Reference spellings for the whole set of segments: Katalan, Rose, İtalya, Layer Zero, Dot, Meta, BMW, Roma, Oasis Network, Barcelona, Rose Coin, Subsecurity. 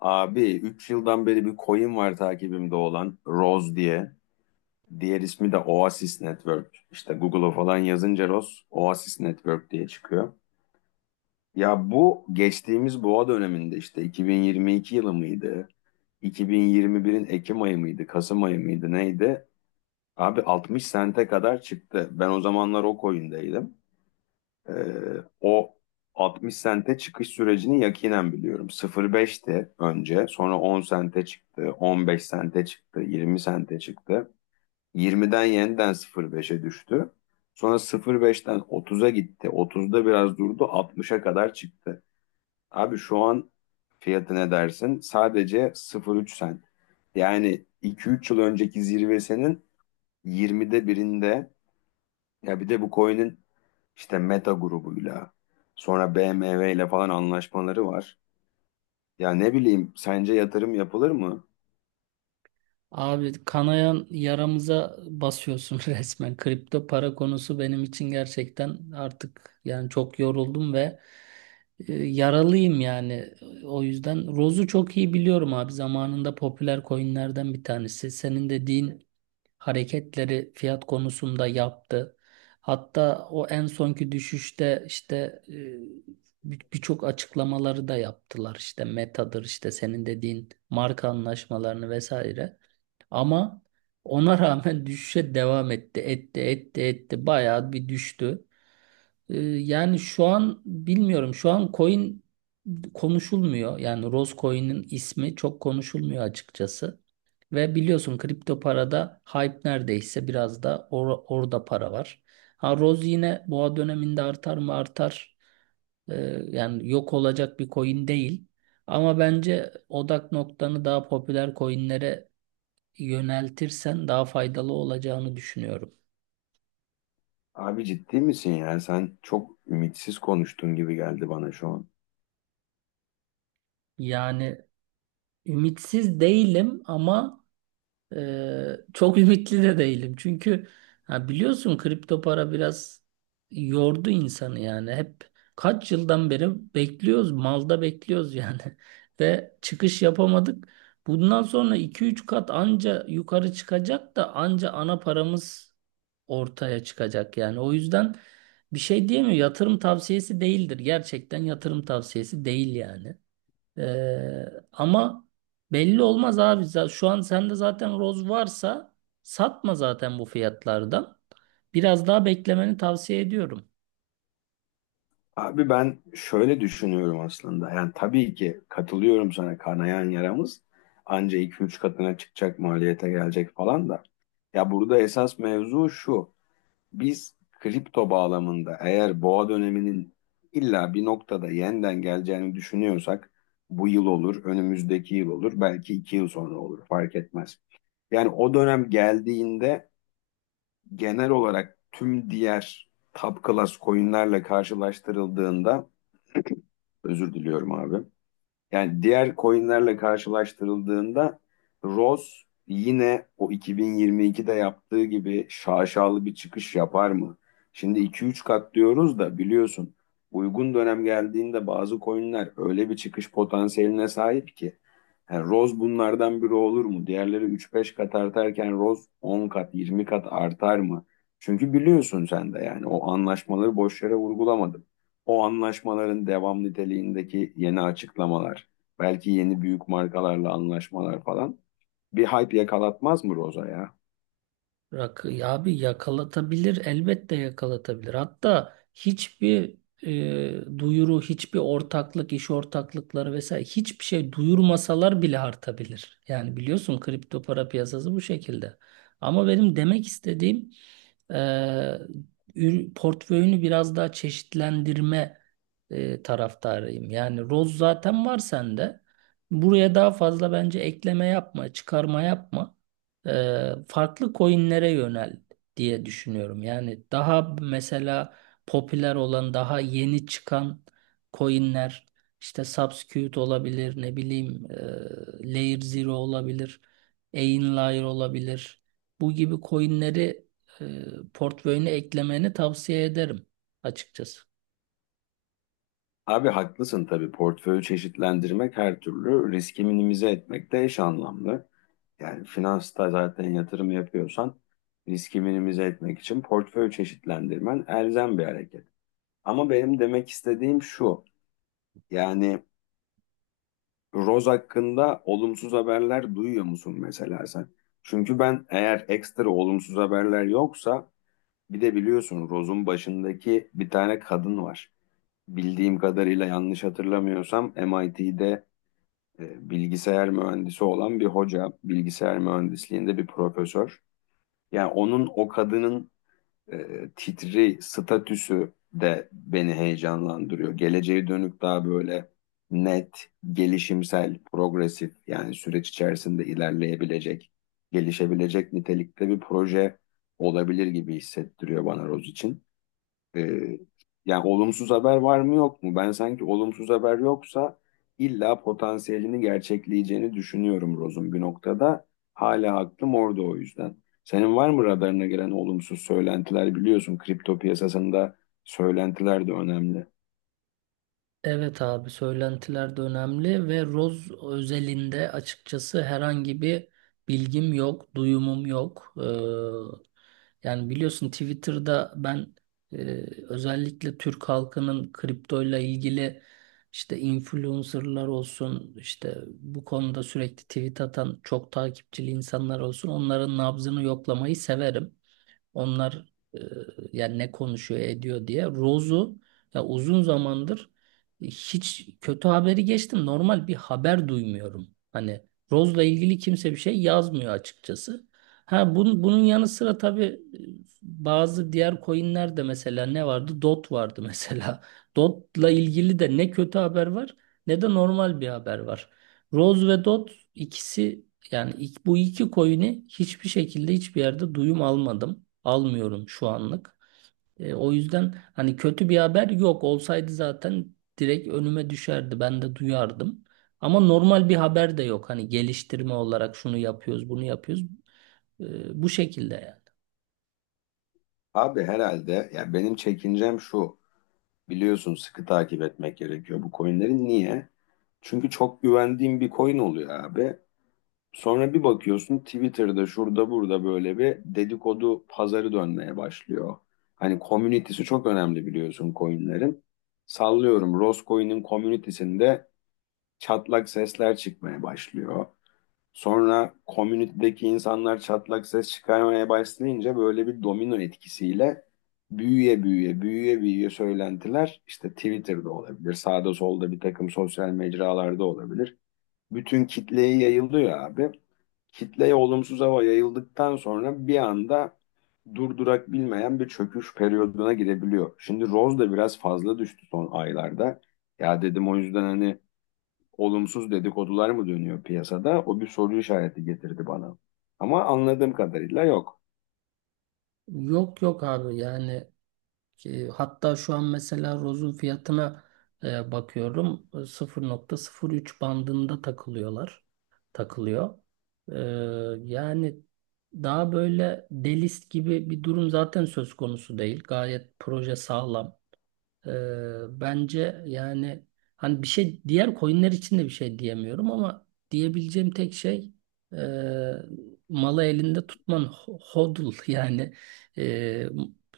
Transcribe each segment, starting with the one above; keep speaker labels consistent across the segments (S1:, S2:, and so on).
S1: Abi 3 yıldan beri bir coin var takibimde olan Rose diye. Diğer ismi de Oasis Network. İşte Google'a falan yazınca Rose Oasis Network diye çıkıyor. Ya bu geçtiğimiz boğa döneminde işte 2022 yılı mıydı? 2021'in Ekim ayı mıydı? Kasım ayı mıydı? Neydi? Abi 60 sente kadar çıktı. Ben o zamanlar o coin'deydim. Ee, o 60 sente çıkış sürecini yakinen biliyorum. 0.5'ti önce, sonra 10 sente çıktı, 15 sente çıktı, 20 sente çıktı. 20'den yeniden 0.5'e düştü. Sonra 0.5'ten 30'a gitti. 30'da biraz durdu, 60'a kadar çıktı. Abi şu an fiyatı ne dersin? Sadece 0.3 sent. Yani 2-3 yıl önceki zirvesinin 20'de birinde ya bir de bu coin'in işte Meta grubuyla sonra BMW ile falan anlaşmaları var. Ya ne bileyim sence yatırım yapılır mı?
S2: Abi kanayan yaramıza basıyorsun resmen. Kripto para konusu benim için gerçekten artık yani çok yoruldum ve yaralıyım yani. O yüzden Roz'u çok iyi biliyorum abi. Zamanında popüler coinlerden bir tanesi. Senin dediğin hareketleri fiyat konusunda yaptı. Hatta o en sonki düşüşte işte e, birçok açıklamaları da yaptılar. İşte Meta'dır işte senin dediğin marka anlaşmalarını vesaire. Ama ona rağmen düşüşe devam etti. Etti, etti, etti. Bayağı bir düştü. Yani şu an bilmiyorum. Şu an coin konuşulmuyor. Yani Rose Coin'in ismi çok konuşulmuyor açıkçası. Ve biliyorsun kripto parada hype neredeyse biraz da orada para var. Ha Rose yine boğa döneminde artar mı artar. Yani yok olacak bir coin değil. Ama bence odak noktanı daha popüler coinlere yöneltirsen daha faydalı olacağını düşünüyorum.
S1: Abi ciddi misin ya? Sen çok ümitsiz konuştun gibi geldi bana şu an.
S2: Yani ümitsiz değilim ama çok ümitli de değilim. Çünkü ha biliyorsun kripto para biraz yordu insanı yani. Hep kaç yıldan beri bekliyoruz, malda bekliyoruz yani. Ve çıkış yapamadık. Bundan sonra iki üç kat anca yukarı çıkacak da anca ana paramız ortaya çıkacak yani. O yüzden bir şey diyemiyorum. Yatırım tavsiyesi değildir. Gerçekten yatırım tavsiyesi değil yani. Ee, ama belli olmaz abi. Şu an sende zaten roz varsa satma zaten bu fiyatlardan. Biraz daha beklemeni tavsiye ediyorum.
S1: Abi ben şöyle düşünüyorum aslında. Yani tabii ki katılıyorum sana, kanayan yaramız anca iki üç katına çıkacak, maliyete gelecek falan da. Ya burada esas mevzu şu. Biz kripto bağlamında eğer boğa döneminin illa bir noktada yeniden geleceğini düşünüyorsak, bu yıl olur, önümüzdeki yıl olur, belki iki yıl sonra olur fark etmez. Yani o dönem geldiğinde genel olarak tüm diğer top class coinlerle karşılaştırıldığında özür diliyorum abi. Yani diğer coinlerle karşılaştırıldığında Rose yine o 2022'de yaptığı gibi şaşalı bir çıkış yapar mı? Şimdi 2-3 kat diyoruz da biliyorsun, uygun dönem geldiğinde bazı coinler öyle bir çıkış potansiyeline sahip ki, yani Rose bunlardan biri olur mu? Diğerleri üç beş kat artarken Rose 10 kat, 20 kat artar mı? Çünkü biliyorsun sen de, yani o anlaşmaları boş yere vurgulamadım. O anlaşmaların devam niteliğindeki yeni açıklamalar, belki yeni büyük markalarla anlaşmalar falan bir hype yakalatmaz mı Rose'a ya?
S2: Rakı ya abi yakalatabilir elbette yakalatabilir. Hatta hiçbir duyuru, hiçbir ortaklık, iş ortaklıkları vesaire hiçbir şey duyurmasalar bile artabilir. Yani biliyorsun kripto para piyasası bu şekilde. Ama benim demek istediğim e, portföyünü biraz daha çeşitlendirme taraftarıyım. Yani roz zaten var sende. Buraya daha fazla bence ekleme yapma, çıkarma yapma farklı coinlere yönel diye düşünüyorum. Yani daha mesela popüler olan, daha yeni çıkan coinler işte Subsecurity olabilir, ne bileyim Layer Zero olabilir, Layer olabilir. Bu gibi coinleri portföyüne eklemeni tavsiye ederim açıkçası.
S1: Abi haklısın tabii. Portföyü çeşitlendirmek her türlü riski minimize etmekte eş anlamlı. Yani finansta zaten yatırım yapıyorsan riski minimize etmek için portföyü çeşitlendirmen elzem bir hareket. Ama benim demek istediğim şu. Yani Roz hakkında olumsuz haberler duyuyor musun mesela sen? Çünkü ben eğer ekstra olumsuz haberler yoksa, bir de biliyorsun Roz'un başındaki bir tane kadın var. Bildiğim kadarıyla yanlış hatırlamıyorsam MIT'de bilgisayar mühendisi olan bir hoca, bilgisayar mühendisliğinde bir profesör. Yani onun o kadının titri, statüsü de beni heyecanlandırıyor. Geleceğe dönük daha böyle net, gelişimsel, progresif, yani süreç içerisinde ilerleyebilecek, gelişebilecek nitelikte bir proje olabilir gibi hissettiriyor bana Roz için. Ee, Yani olumsuz haber var mı yok mu? Ben sanki olumsuz haber yoksa illa potansiyelini gerçekleyeceğini düşünüyorum Roz'un bir noktada. Hala aklım orada o yüzden. Senin var mı radarına gelen olumsuz söylentiler? Biliyorsun kripto piyasasında söylentiler de önemli.
S2: Evet abi söylentiler de önemli ve Roz özelinde açıkçası herhangi bir bilgim yok, duyumum yok. Yani biliyorsun Twitter'da ben e, özellikle Türk halkının kriptoyla ilgili işte influencerlar olsun, işte bu konuda sürekli tweet atan çok takipçili insanlar olsun onların nabzını yoklamayı severim. Onlar e, yani ne konuşuyor ediyor diye. Rose'u ya uzun zamandır hiç kötü haberi geçtim. Normal bir haber duymuyorum. Hani Rose'la ilgili kimse bir şey yazmıyor açıkçası. Ha bunun yanı sıra tabii bazı diğer coinler de mesela ne vardı? Dot vardı mesela. Dot'la ilgili de ne kötü haber var ne de normal bir haber var. Rose ve Dot ikisi yani bu iki coin'i hiçbir şekilde hiçbir yerde duyum almadım. Almıyorum şu anlık. O yüzden hani kötü bir haber yok. Olsaydı zaten direkt önüme düşerdi. Ben de duyardım. Ama normal bir haber de yok. Hani geliştirme olarak şunu yapıyoruz, bunu yapıyoruz. Bu şekilde yani.
S1: Abi herhalde, ya benim çekincem şu. Biliyorsun sıkı takip etmek gerekiyor bu coinlerin. Niye? Çünkü çok güvendiğim bir coin oluyor abi. Sonra bir bakıyorsun Twitter'da şurada burada böyle bir dedikodu pazarı dönmeye başlıyor. Hani community'si çok önemli biliyorsun coin'lerin. Sallıyorum Roscoe'nin community'sinde çatlak sesler çıkmaya başlıyor. Sonra community'deki insanlar çatlak ses çıkarmaya başlayınca böyle bir domino etkisiyle büyüye büyüye büyüye büyüye söylentiler işte Twitter'da olabilir, sağda solda bir takım sosyal mecralarda olabilir. Bütün kitleye yayılıyor abi, kitleye olumsuz hava yayıldıktan sonra bir anda durdurak bilmeyen bir çöküş periyoduna girebiliyor. Şimdi Rose da biraz fazla düştü son aylarda. Ya dedim o yüzden hani olumsuz dedikodular mı dönüyor piyasada? O bir soru işareti getirdi bana. Ama anladığım kadarıyla yok.
S2: Yok yok abi yani, ki hatta şu an mesela rozun fiyatına bakıyorum. E, 0,03 bandında takılıyorlar. Takılıyor. E, yani daha böyle delist gibi bir durum zaten söz konusu değil. Gayet proje sağlam. Ee, bence yani hani bir şey diğer coinler için de bir şey diyemiyorum ama diyebileceğim tek şey e, malı elinde tutman hodl yani e,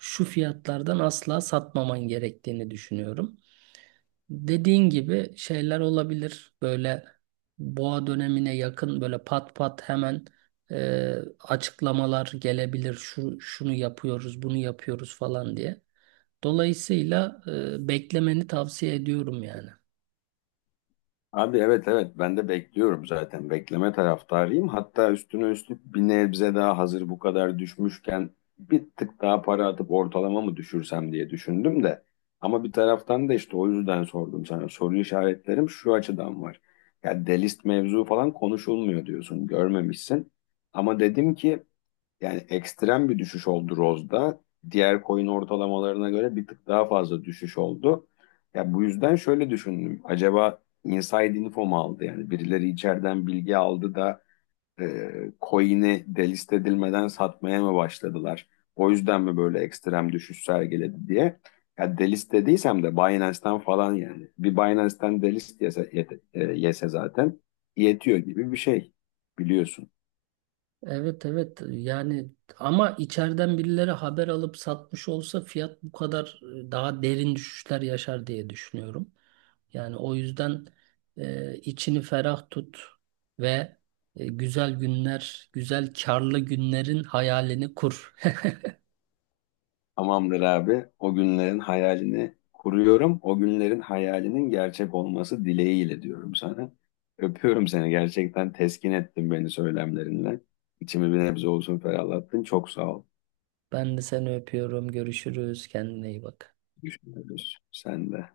S2: şu fiyatlardan asla satmaman gerektiğini düşünüyorum. Dediğin gibi şeyler olabilir böyle boğa dönemine yakın böyle pat pat hemen e, açıklamalar gelebilir şu şunu yapıyoruz bunu yapıyoruz falan diye. Dolayısıyla beklemeni tavsiye ediyorum yani.
S1: Abi evet evet ben de bekliyorum zaten. Bekleme taraftarıyım. Hatta üstüne üstlük bir nebze daha, hazır bu kadar düşmüşken bir tık daha para atıp ortalama mı düşürsem diye düşündüm de. Ama bir taraftan da işte o yüzden sordum sana. Soru işaretlerim şu açıdan var. Ya delist mevzu falan konuşulmuyor diyorsun. Görmemişsin. Ama dedim ki yani ekstrem bir düşüş oldu Rose'da. Diğer coin ortalamalarına göre bir tık daha fazla düşüş oldu. Ya bu yüzden şöyle düşündüm. Acaba inside info mu aldı? Yani birileri içeriden bilgi aldı da e, coin'i delist edilmeden satmaya mı başladılar? O yüzden mi böyle ekstrem düşüş sergiledi diye. Ya delist dediysem de Binance'ten falan yani. Bir Binance'ten delist yese, yese zaten yetiyor gibi bir şey biliyorsun.
S2: Evet evet yani ama içeriden birileri haber alıp satmış olsa fiyat bu kadar daha derin düşüşler yaşar diye düşünüyorum. Yani o yüzden içini ferah tut ve güzel günler, güzel karlı günlerin hayalini kur.
S1: Tamamdır abi. O günlerin hayalini kuruyorum. O günlerin hayalinin gerçek olması dileğiyle diyorum sana. Öpüyorum seni. Gerçekten teskin ettin beni söylemlerinle. İçimi bir nebze olsun ferahlattın. Çok sağ ol.
S2: Ben de seni öpüyorum. Görüşürüz. Kendine iyi bak.
S1: Düşünürüz. Sen de.